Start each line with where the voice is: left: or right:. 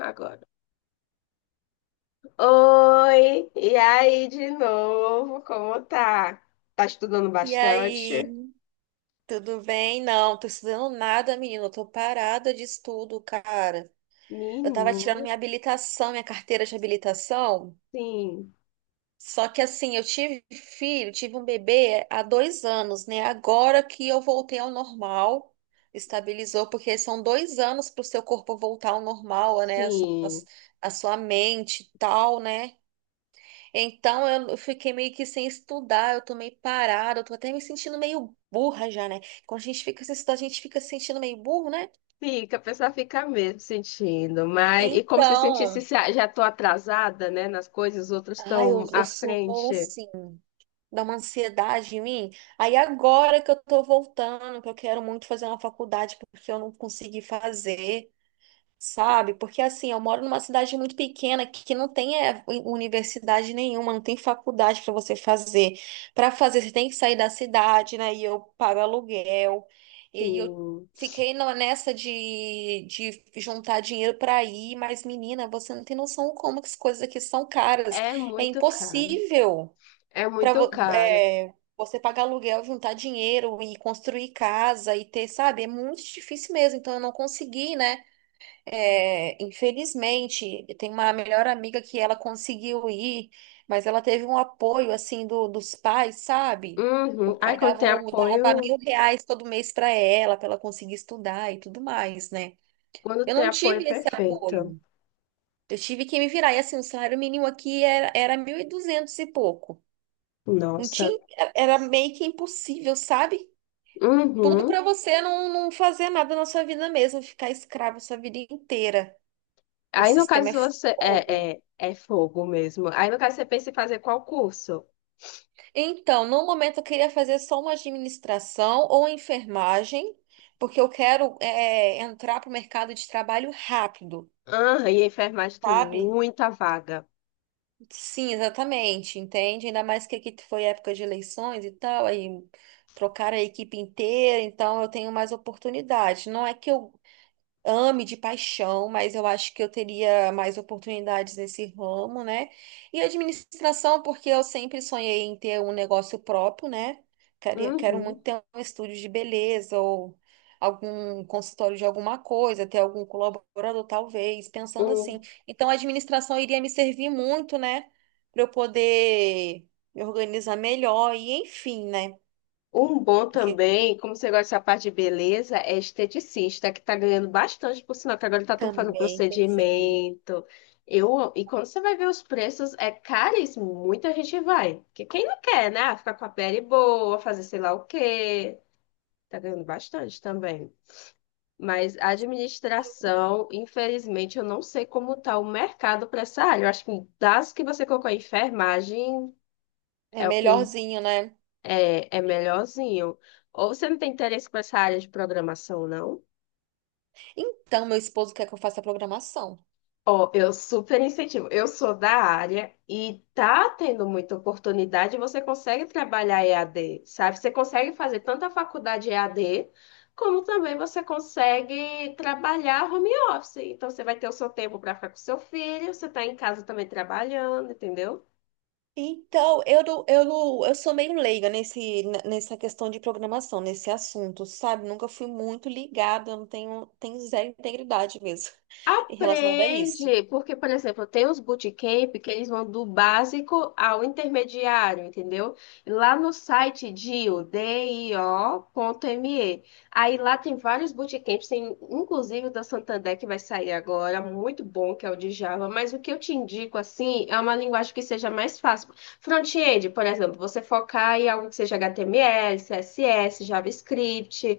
left: Agora. Oi, e aí de novo, como tá? Tá estudando
right: E aí,
left: bastante?
right: tudo bem? Não, tô estudando nada, menina. Eu tô parada de estudo, cara. Eu tava tirando
left: Menina,
right: minha habilitação, minha carteira de habilitação.
left: sim,
right: Só que assim, eu tive filho, tive um bebê há 2 anos, né? Agora que eu voltei ao normal, estabilizou, porque são 2 anos para o seu corpo voltar ao normal, né? A sua,
left: sim.
right: a sua mente e tal, né? Então eu fiquei meio que sem estudar, eu tô meio parada, eu tô até me sentindo meio burra já, né? Quando a gente fica sem estudar, a gente fica se sentindo meio burro, né?
left: Fica, a pessoa fica mesmo sentindo, mas e como se sentisse
right: Então,
left: se ah, já tô atrasada, né, nas coisas, os outros
right: ai, eu,
left: estão
right: eu
left: à
right: sou
left: frente.
right: assim, dá uma ansiedade em mim. Aí agora que eu tô voltando, que eu quero muito fazer uma faculdade porque eu não consegui fazer. Sabe? Porque assim, eu moro numa cidade muito pequena que não tem é, universidade nenhuma, não tem faculdade para você fazer. Para fazer, você tem que sair da cidade, né? E eu pago aluguel. E aí eu
left: Sim.
right: fiquei nessa de, juntar dinheiro para ir, mas menina, você não tem noção como que as coisas aqui são caras.
left: É
right: É
left: muito caro.
right: impossível
left: É
right: para
left: muito caro.
right: você pagar aluguel, juntar dinheiro e construir casa e ter, sabe? É muito difícil mesmo. Então eu não consegui, né? É, infelizmente, tem uma melhor amiga que ela conseguiu ir, mas ela teve um apoio assim do, dos pais, sabe? O
left: Uhum. Ai,
right: pai dava, o- dava R$ 1.000 todo mês para ela conseguir estudar e tudo mais, né?
left: quando
right: Eu
left: tem
right: não
left: apoio, é
right: tive esse
left: perfeito.
right: apoio. Eu tive que me virar. E assim, o salário mínimo aqui era 1.200 e duzentos e pouco. Não
left: Nossa.
right: tinha, era meio que impossível, sabe? Tudo
left: Uhum.
right: para você não fazer nada na sua vida mesmo, ficar escravo sua vida inteira. O
left: Aí, no
right: sistema é
left: caso, você.
right: fogo.
left: É fogo mesmo. Aí, no caso, você pensa em fazer qual curso?
right: Então, no momento eu queria fazer só uma administração ou enfermagem, porque eu quero é, entrar para o mercado de trabalho rápido,
left: Ah, e enfermagem tem
right: sabe?
left: muita vaga.
right: Sim, exatamente, entende? Ainda mais que aqui foi época de eleições e tal, aí trocaram a equipe inteira, então eu tenho mais oportunidade. Não é que eu ame de paixão, mas eu acho que eu teria mais oportunidades nesse ramo, né? E administração, porque eu sempre sonhei em ter um negócio próprio, né? Quero
left: Uhum.
right: muito ter um estúdio de beleza ou algum consultório de alguma coisa, ter algum colaborador, talvez, pensando assim.
left: Um,
right: Então, a administração iria me servir muito, né? Para eu poder me organizar melhor e, enfim, né?
left: um bom
right: Porque
left: também, como você gosta dessa parte de beleza, é esteticista, que tá ganhando bastante, por sinal, que agora tá tudo fazendo
right: também pensei.
left: procedimento. E quando você vai ver os preços, é caríssimo. Muita gente vai. Porque quem não quer, né? Ah, ficar com a pele boa, fazer sei lá o quê. Tá ganhando bastante também. Mas a administração, infelizmente, eu não sei como está o mercado para essa área. Eu acho que das que você colocou, enfermagem
right: É
left: é o que
right: melhorzinho, né?
left: é melhorzinho. Ou você não tem interesse para essa área de programação, não?
right: Então, meu esposo quer que eu faça a programação.
left: Ó, eu super incentivo. Eu sou da área e tá tendo muita oportunidade. Você consegue trabalhar EAD, sabe? Você consegue fazer tanto a faculdade EAD, como também você consegue trabalhar home office. Então, você vai ter o seu tempo para ficar com seu filho, você tá em casa também trabalhando, entendeu?
right: Então, eu, não- eu, não- eu sou meio leiga nessa questão de programação, nesse assunto, sabe? Nunca fui muito ligada, eu não tenho, tenho zero integridade mesmo em relação a isso.
left: Aprende, porque, por exemplo, tem os bootcamp que eles vão do básico ao intermediário, entendeu? Lá no site DIO, DIO.me. Aí lá tem vários bootcamps, tem inclusive o da Santander que vai sair agora, muito bom, que é o de Java, mas o que eu te indico, assim, é uma linguagem que seja mais fácil. Front-end, por exemplo, você focar em algo que seja HTML, CSS, JavaScript,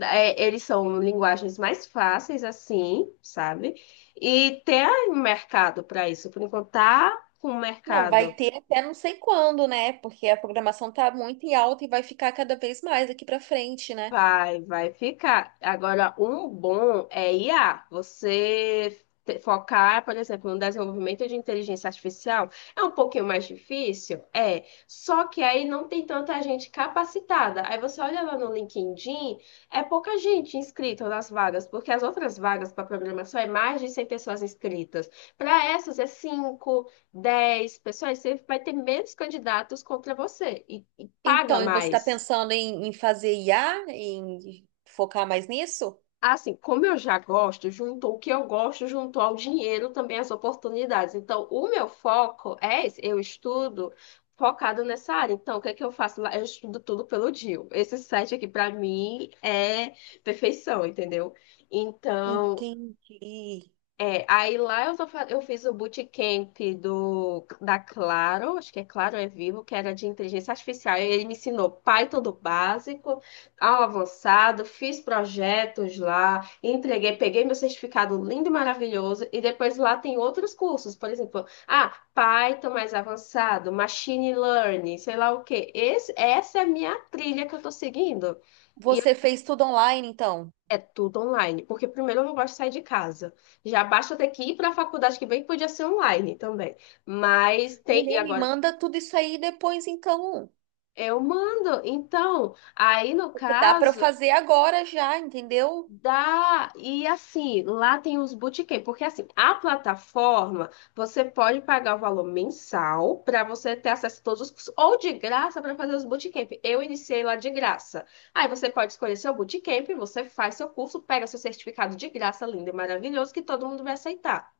left: é, eles são linguagens mais fáceis, assim, sabe? E tem mercado para isso. Por enquanto, tá com
right: Não, vai
left: mercado.
right: ter até não sei quando, né? Porque a programação tá muito em alta e vai ficar cada vez mais aqui para frente, né?
left: Vai, vai ficar. Agora, um bom é IA. Você focar, por exemplo, no desenvolvimento de inteligência artificial é um pouquinho mais difícil? É. Só que aí não tem tanta gente capacitada. Aí você olha lá no LinkedIn, é pouca gente inscrita nas vagas, porque as outras vagas para programação é mais de 100 pessoas inscritas. Para essas é 5 10 pessoas. Você vai ter menos candidatos contra você e paga
right: Então, e você está
left: mais.
right: pensando em fazer IA, em focar mais nisso?
left: Assim, como eu já gosto, juntou o que eu gosto, juntou ao dinheiro também as oportunidades. Então, o meu foco é esse, eu estudo focado nessa área. Então, o que é que eu faço lá? Eu estudo tudo pelo DIU. Esse site aqui, para mim, é perfeição, entendeu? Então,
right: Entendi.
left: é, aí lá eu, só eu fiz o bootcamp do, da Claro, acho que é Claro é Vivo, que era de inteligência artificial, e ele me ensinou Python do básico ao avançado, fiz projetos lá, entreguei, peguei meu certificado lindo e maravilhoso, e depois lá tem outros cursos, por exemplo, ah, Python mais avançado, Machine Learning, sei lá o quê. Esse, essa é a minha trilha que eu tô seguindo. E
right: Você fez tudo online, então?
left: é tudo online, porque primeiro eu não gosto de sair de casa. Já basta eu ter que ir para a faculdade, que bem que podia ser online também. Mas tem, e
right: Mulher, me
left: agora
right: manda tudo isso aí depois, então.
left: eu mando. Então, aí no
right: Porque dá para eu
left: caso,
right: fazer agora já, entendeu?
left: dá, e assim, lá tem os bootcamp, porque assim, a plataforma, você pode pagar o valor mensal para você ter acesso a todos os cursos, ou de graça para fazer os bootcamp. Eu iniciei lá de graça. Aí você pode escolher seu bootcamp, você faz seu curso, pega seu certificado de graça, lindo e maravilhoso, que todo mundo vai aceitar,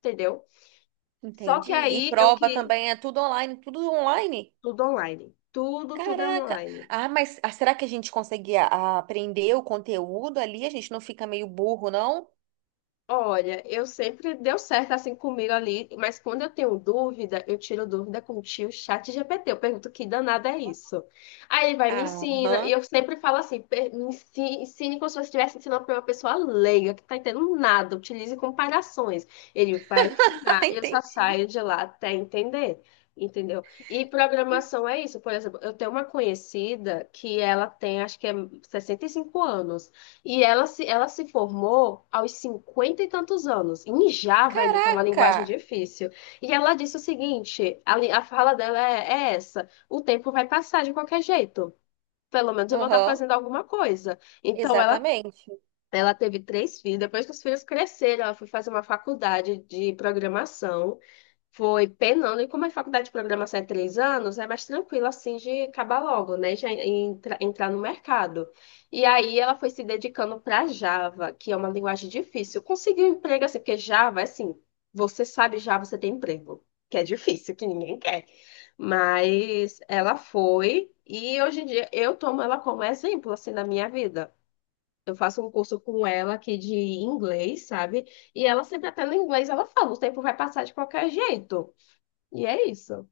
left: entendeu? Só que
right: Entendi. E
left: aí eu
right: prova
left: que
right: também, é tudo online, tudo online.
left: tudo online. Tudo, tudo é
right: Caraca.
left: online.
right: Ah, mas ah, será que a gente consegue aprender o conteúdo ali? A gente não fica meio burro, não?
left: Olha, eu sempre deu certo assim comigo ali, mas quando eu tenho dúvida, eu tiro dúvida com o tio chat GPT. Eu pergunto que danada é isso. Aí ele vai e me ensina, e
right: Aham.
left: eu sempre falo assim, "Ensine, como se você estivesse ensinando para uma pessoa leiga, que tá entendendo nada, utilize comparações. Ele vai me ensinar, eu só
right: Entendi.
left: saio de lá até entender. Entendeu? E programação é isso. Por exemplo, eu tenho uma conhecida que ela tem, acho que é 65 anos. E ela se formou aos cinquenta e tantos anos, em Java ainda, que é uma
right: Caraca.
left: linguagem difícil. E ela disse o seguinte: a fala dela é essa: o tempo vai passar de qualquer jeito. Pelo menos eu vou estar
right: Aham.
left: fazendo alguma coisa. Então ela,
right: Exatamente.
left: ela teve três filhos. Depois que os filhos cresceram, ela foi fazer uma faculdade de programação. Foi penando, e como a faculdade de programação é 3 anos, é mais tranquilo assim de acabar logo, né? Já entrar no mercado. E aí ela foi se dedicando para Java, que é uma linguagem difícil. Conseguiu um emprego assim, porque Java, é assim, você sabe Java, você tem emprego, que é difícil, que ninguém quer. Mas ela foi, e hoje em dia eu tomo ela como exemplo, assim, na minha vida. Eu faço um curso com ela aqui de inglês, sabe? E ela sempre até no inglês, ela fala, o tempo vai passar de qualquer jeito. E é isso.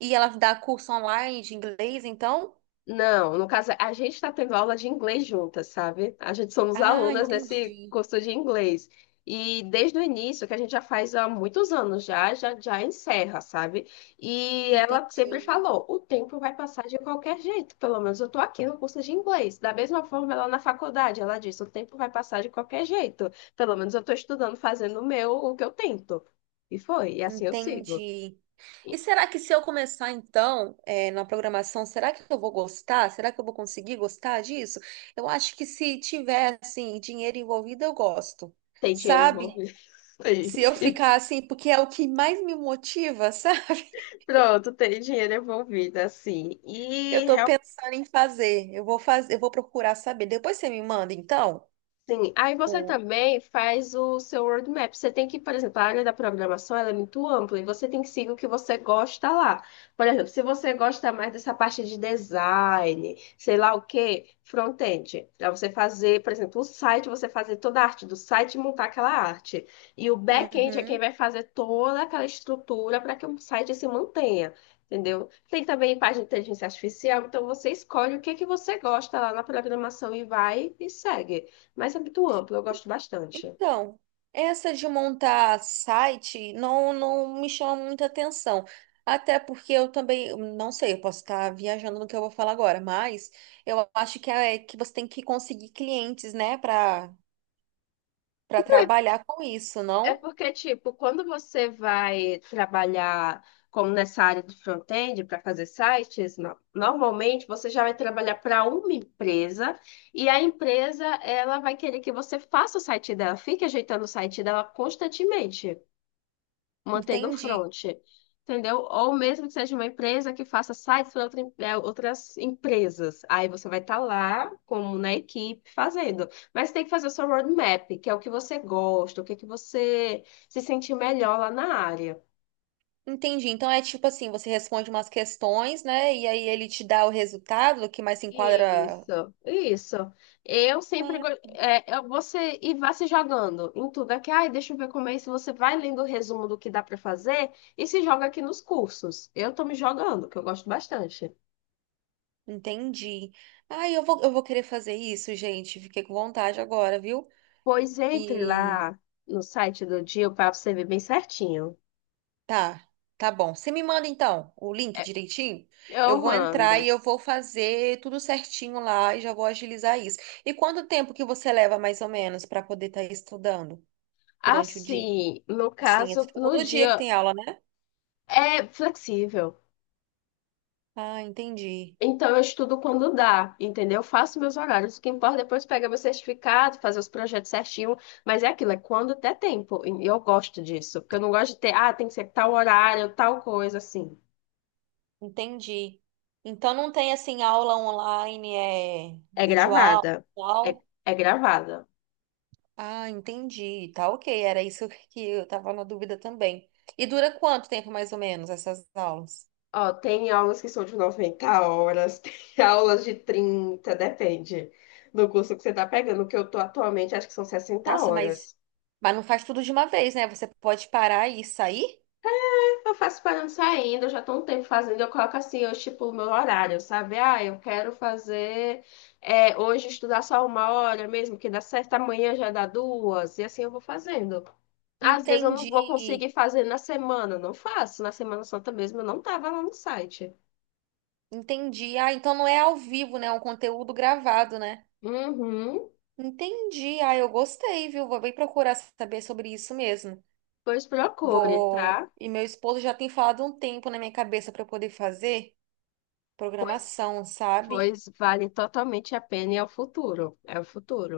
right: E ela dá curso online de inglês, então?
left: Não, no caso, a gente está tendo aula de inglês juntas, sabe? A gente somos
right: Ah,
left: alunas nesse
right: entendi.
left: curso de inglês. E desde o início, que a gente já faz há muitos anos já encerra, sabe? E ela sempre
right: Entendi.
left: falou, o tempo vai passar de qualquer jeito, pelo menos eu tô aqui no curso de inglês. Da mesma forma, ela na faculdade, ela disse, o tempo vai passar de qualquer jeito, pelo menos eu tô estudando, fazendo o meu, o que eu tento. E foi, e assim eu sigo.
right: Entendi. E
left: E
right: será que se eu começar então, na programação, será que eu vou gostar? Será que eu vou conseguir gostar disso? Eu acho que se tiver assim dinheiro envolvido, eu gosto,
left: tem dinheiro
right: sabe?
left: envolvido. E,
right: Se eu
left: e
right: ficar assim, porque é o que mais me motiva, sabe?
left: pronto, tem dinheiro envolvido, assim.
right: Eu
left: E
right: tô pensando em fazer. Eu vou fazer, eu vou procurar saber. Depois você me manda, então?
left: sim, aí você
right: O-
left: também faz o seu roadmap. Você tem que, por exemplo, a área da programação ela é muito ampla e você tem que seguir o que você gosta lá. Por exemplo, se você gosta mais dessa parte de design, sei lá o quê, front-end, para você fazer, por exemplo, o site, você fazer toda a arte do site e montar aquela arte. E o back-end é quem
right: Uhum.
left: vai fazer toda aquela estrutura para que o site se mantenha. Entendeu? Tem também parte de inteligência artificial, então você escolhe o que que você gosta lá na programação e vai e segue. Mas é muito amplo, eu gosto bastante.
right: Então, essa de montar site não me chama muita atenção. Até porque eu também, não sei, eu posso estar viajando no que eu vou falar agora, mas eu acho que é que você tem que conseguir clientes, né, para trabalhar com isso,
left: É
right: não?
left: porque, tipo, quando você vai trabalhar como nessa área de front-end para fazer sites, normalmente você já vai trabalhar para uma empresa e a empresa ela vai querer que você faça o site dela, fique ajeitando o site dela constantemente, mantendo o
right: Entendi.
left: front, entendeu? Ou mesmo que seja uma empresa que faça sites para outra outras empresas. Aí você vai estar lá, como na equipe, fazendo. Mas tem que fazer o seu roadmap, que é o que você gosta, o que é que você se sente melhor lá na área.
right: Entendi. Então é tipo assim, você responde umas questões, né, e aí ele te dá o resultado que mais se enquadra.
left: Isso, isso. Eu sempre
right: Ah,
left: go- É, você e vá se jogando em tudo aqui. Ai, deixa eu ver como é isso. Você vai lendo o resumo do que dá para fazer e se joga aqui nos cursos. Eu tô me jogando, que eu gosto bastante.
right: entendi. Ai, eu vou querer fazer isso, gente. Fiquei com vontade agora, viu?
left: Pois entre
right: E
left: lá no site do Dio para você ver bem certinho.
right: Tá, tá bom. Você me manda então o link
left: É,
right: direitinho. Eu
left: eu
right: vou entrar
left: mando.
right: e eu vou fazer tudo certinho lá e já vou agilizar isso. E quanto tempo que você leva mais ou menos para poder estar estudando durante o dia?
left: Assim, no
right: Assim, é
left: caso, no
right: todo dia que
left: dia
right: tem aula, né?
left: é flexível.
right: Ah, entendi.
left: Então eu estudo quando dá, entendeu? Eu faço meus horários. O que importa é depois pegar meu certificado, fazer os projetos certinho. Mas é aquilo, é quando der tempo. E eu gosto disso. Porque eu não gosto de ter, ah, tem que ser tal horário, tal coisa, assim.
right: Entendi. Então não tem assim aula online, é
left: É
right: videoaula,
left: gravada.
right: e
left: É,
right: tal.
left: é gravada.
right: Ah, entendi. Tá ok. Era isso que eu tava na dúvida também. E dura quanto tempo mais ou menos essas aulas?
left: Ó, tem aulas que são de 90 horas, tem aulas de 30, depende do curso que você tá pegando. O que eu tô atualmente, acho que são 60
right: Nossa, mas,
left: horas.
right: mas não faz tudo de uma vez, né? Você pode parar e sair?
left: Eu faço parando saindo, eu já tô um tempo fazendo, eu coloco assim, eu estipulo meu horário, sabe? Ah, eu quero fazer é, hoje estudar só 1 hora mesmo, que dá certo, amanhã já dá duas, e assim eu vou fazendo. Às vezes eu não vou conseguir
right: Entendi.
left: fazer na semana, eu não faço. Na Semana Santa mesmo eu não tava lá no site.
right: Entendi. Ah, então não é ao vivo, né? É um conteúdo gravado, né?
left: Uhum,
right: Entendi. Ah, eu gostei, viu? Vou bem procurar saber sobre isso mesmo.
left: pois procure,
right: Vou.
left: tá?
right: E meu esposo já tem falado um tempo na minha cabeça para eu poder fazer
left: Pois
right: programação, sabe?
left: Pois vale totalmente a pena e é o futuro. É o futuro.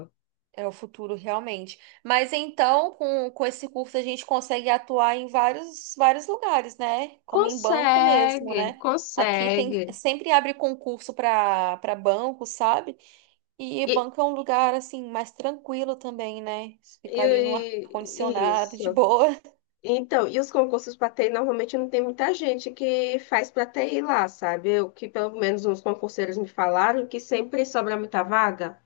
right: É o futuro, realmente. Mas então, com esse curso, a gente consegue atuar em vários, vários lugares, né? Como em banco mesmo,
left: Consegue,
right: né? Aqui tem,
left: consegue.
right: sempre abre concurso para banco, sabe? E
left: E,
right: banco é um lugar, assim, mais tranquilo também, né? Fica ali no
left: e
right: ar-condicionado,
left: isso.
right: de boa.
left: Então, e os concursos para TI normalmente não tem muita gente que faz para TI lá, sabe? O que pelo menos uns concurseiros me falaram que sempre sobra muita vaga.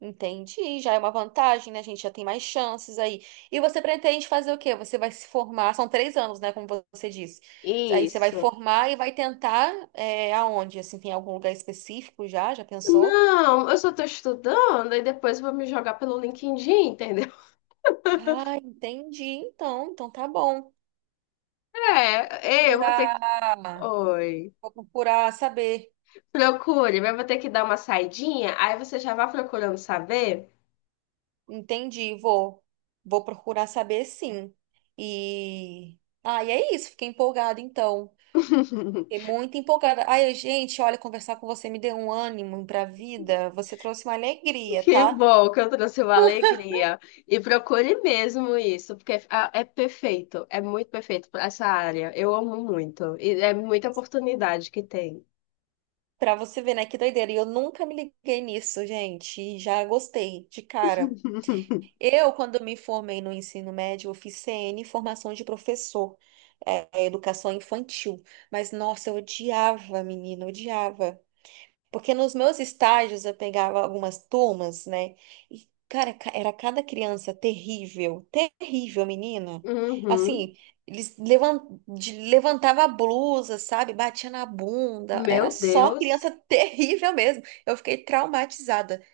right: Entendi, já é uma vantagem, né? A gente já tem mais chances aí. E você pretende fazer o quê? Você vai se formar, são 3 anos, né? Como você disse. Aí você vai
left: Isso.
right: formar e vai tentar é, aonde? Assim, tem algum lugar específico já? Já pensou?
left: Não, eu só estou estudando e depois vou me jogar pelo LinkedIn, entendeu?
right: Ah, entendi. Então tá bom.
left: É, eu vou ter que.
right: Procurar,
left: Oi.
right: vou procurar saber.
left: Procure, mas eu vou ter que dar uma saidinha, aí você já vai procurando saber.
right: Entendi, vou procurar saber sim. E é isso. Fiquei empolgada então. É muito empolgada. Ai, gente, olha, conversar com você me deu um ânimo pra vida. Você trouxe uma alegria,
left: Que
right: tá?
left: bom que eu trouxe uma alegria. E procure mesmo isso, porque ah, é perfeito, é muito perfeito para essa área. Eu amo muito, e é muita oportunidade que tem.
right: Pra você ver, né? Que doideira. E eu nunca me liguei nisso, gente. E já gostei, de cara. Eu, quando me formei no ensino médio, eu fiz CN, formação de professor, é, educação infantil. Mas, nossa, eu odiava, menina, eu odiava. Porque nos meus estágios eu pegava algumas turmas, né? E, cara, era cada criança terrível, terrível, menina.
left: Uhum.
right: Assim, eles levantava a blusa, sabe? Batia na bunda. Era
left: Meu
right: só criança
left: Deus,
right: terrível mesmo. Eu fiquei traumatizada,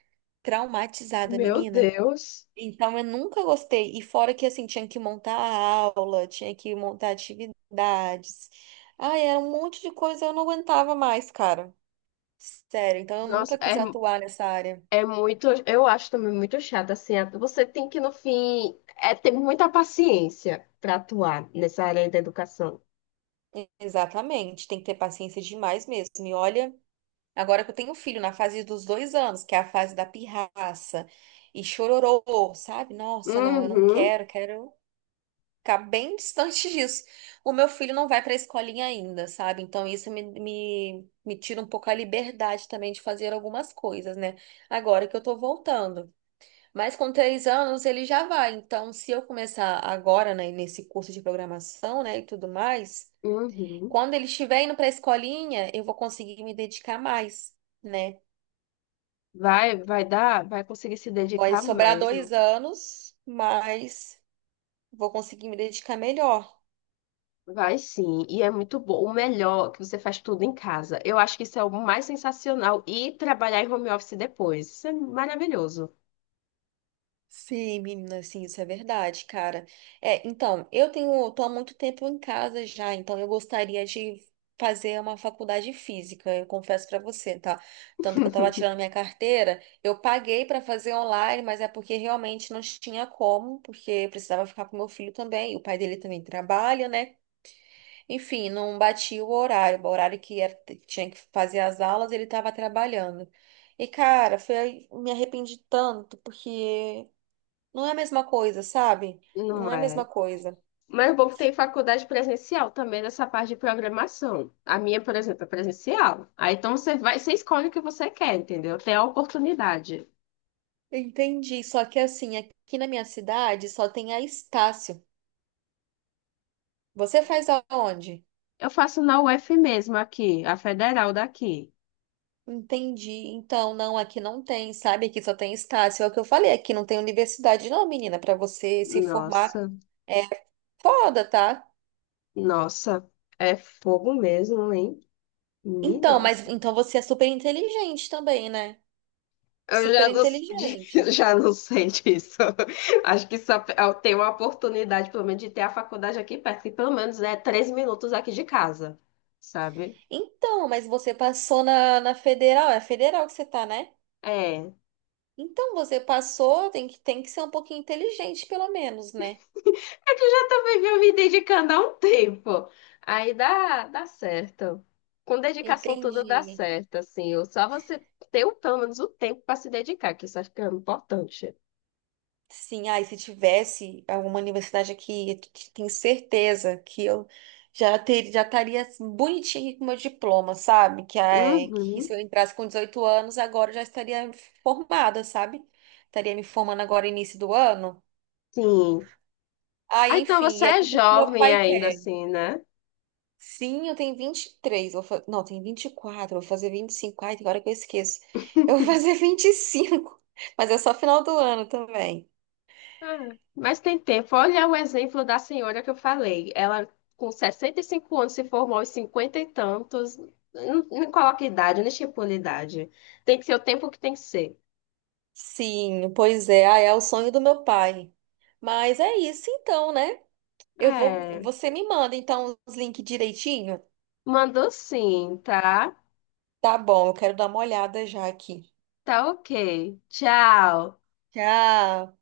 right: traumatizada,
left: meu
right: menina.
left: Deus.
right: Então eu nunca gostei. E fora que assim, tinha que montar a aula, tinha que montar atividades. Ai, era um monte de coisa, eu não aguentava mais, cara. Sério, então eu
left: Nossa,
right: nunca quis
left: é,
right: atuar nessa área.
left: é muito, eu acho também muito chato, assim, a- você tem que, no fim, é ter muita paciência para atuar nessa área da educação.
right: Exatamente, tem que ter paciência demais mesmo. E olha, agora que eu tenho um filho na fase dos 2 anos, que é a fase da pirraça e chororô, sabe? Nossa, não, eu não
left: Uhum,
right: quero, quero ficar bem distante disso. O meu filho não vai para a escolinha ainda, sabe? Então isso me tira um pouco a liberdade também de fazer algumas coisas, né? Agora que eu tô voltando. Mas com 3 anos ele já vai. Então, se eu começar agora, né, nesse curso de programação, né, e tudo mais,
left: uhum.
right: quando ele estiver indo para a escolinha, eu vou conseguir me dedicar mais, né?
left: Vai, vai dar, vai conseguir se
right: Vai
left: dedicar
right: sobrar
left: mesmo.
right: 2 anos, mas vou conseguir me dedicar melhor.
left: Vai sim, e é muito bom. O melhor é que você faz tudo em casa. Eu acho que isso é o mais sensacional. E trabalhar em home office depois. Isso é maravilhoso.
right: Sim, menina, sim, isso é verdade, cara. É, então, tô há muito tempo em casa já, então eu gostaria de fazer uma faculdade física, eu confesso pra você, tá? Tanto que eu tava tirando minha carteira, eu paguei pra fazer online, mas é porque realmente não tinha como, porque eu precisava ficar com meu filho também, e o pai dele também trabalha, né? Enfim, não batia o horário, que tinha que fazer as aulas, ele tava trabalhando. E, cara, me arrependi tanto, porque não é a mesma coisa, sabe? Não
left: Não
right: é a mesma
left: é?
right: coisa.
left: Mas o bom que tem faculdade presencial também nessa parte de programação. A minha, por exemplo, é presencial. Aí então você vai, você escolhe o que você quer, entendeu? Tem a oportunidade.
right: Entendi. Só que assim, aqui na minha cidade só tem a Estácio. Você faz aonde?
left: Eu faço na UF mesmo aqui, a federal daqui.
right: Entendi. Então, não, aqui não tem, sabe? Aqui só tem Estácio. É o que eu falei, aqui não tem universidade, não, menina, para você se formar.
left: Nossa.
right: É foda, tá?
left: Nossa, é fogo mesmo, hein? Ih,
right: Então, mas
left: nossa.
right: então você é super inteligente também, né?
left: Eu já
right: Super
left: não,
right: inteligente.
left: já não sei disso. Acho que só eu tenho uma oportunidade, pelo menos, de ter a faculdade aqui perto, que pelo menos é 3 minutos aqui de casa, sabe?
right: Então, mas você passou na federal, é federal que você tá, né?
left: É.
right: Então você passou, tem que ser um pouquinho inteligente, pelo menos, né?
left: É que eu já também venho me dedicando há um tempo. Aí dá certo. Com dedicação tudo dá
right: Entendi.
left: certo, assim. Ou só você ter o- pelo menos o tempo para se dedicar, que isso acho que é importante.
right: Sim, ai, se tivesse alguma universidade aqui, eu tenho certeza que eu já estaria assim, bonitinha aqui com meu diploma, sabe? Que se
left: Uhum.
right: eu entrasse com 18 anos, agora eu já estaria formada, sabe? Estaria me formando agora início do ano.
left: Sim.
right: Ah,
left: Ah, então
right: enfim,
left: você
right: e é
left: é
right: tudo que meu
left: jovem
right: pai
left: ainda,
right: quer.
left: assim, né?
right: Sim, eu tenho 23. Não, tenho 24. Vou fazer 25. Ai, tem hora que eu esqueço. Eu vou fazer 25. Mas é só final do ano também.
left: Ah, mas tem tempo. Olha o exemplo da senhora que eu falei. Ela, com 65 anos, se formou aos 50 e tantos. Não, não coloca idade, não estipula idade. Tem que ser o tempo que tem que ser.
right: Sim, pois é. Ah, é o sonho do meu pai. Mas é isso então, né? Eu vou.
left: É.
right: Você me manda então os links direitinho?
left: Mandou sim, tá?
right: Tá bom, eu quero dar uma olhada já aqui.
left: Tá ok. Tchau.
right: Tchau.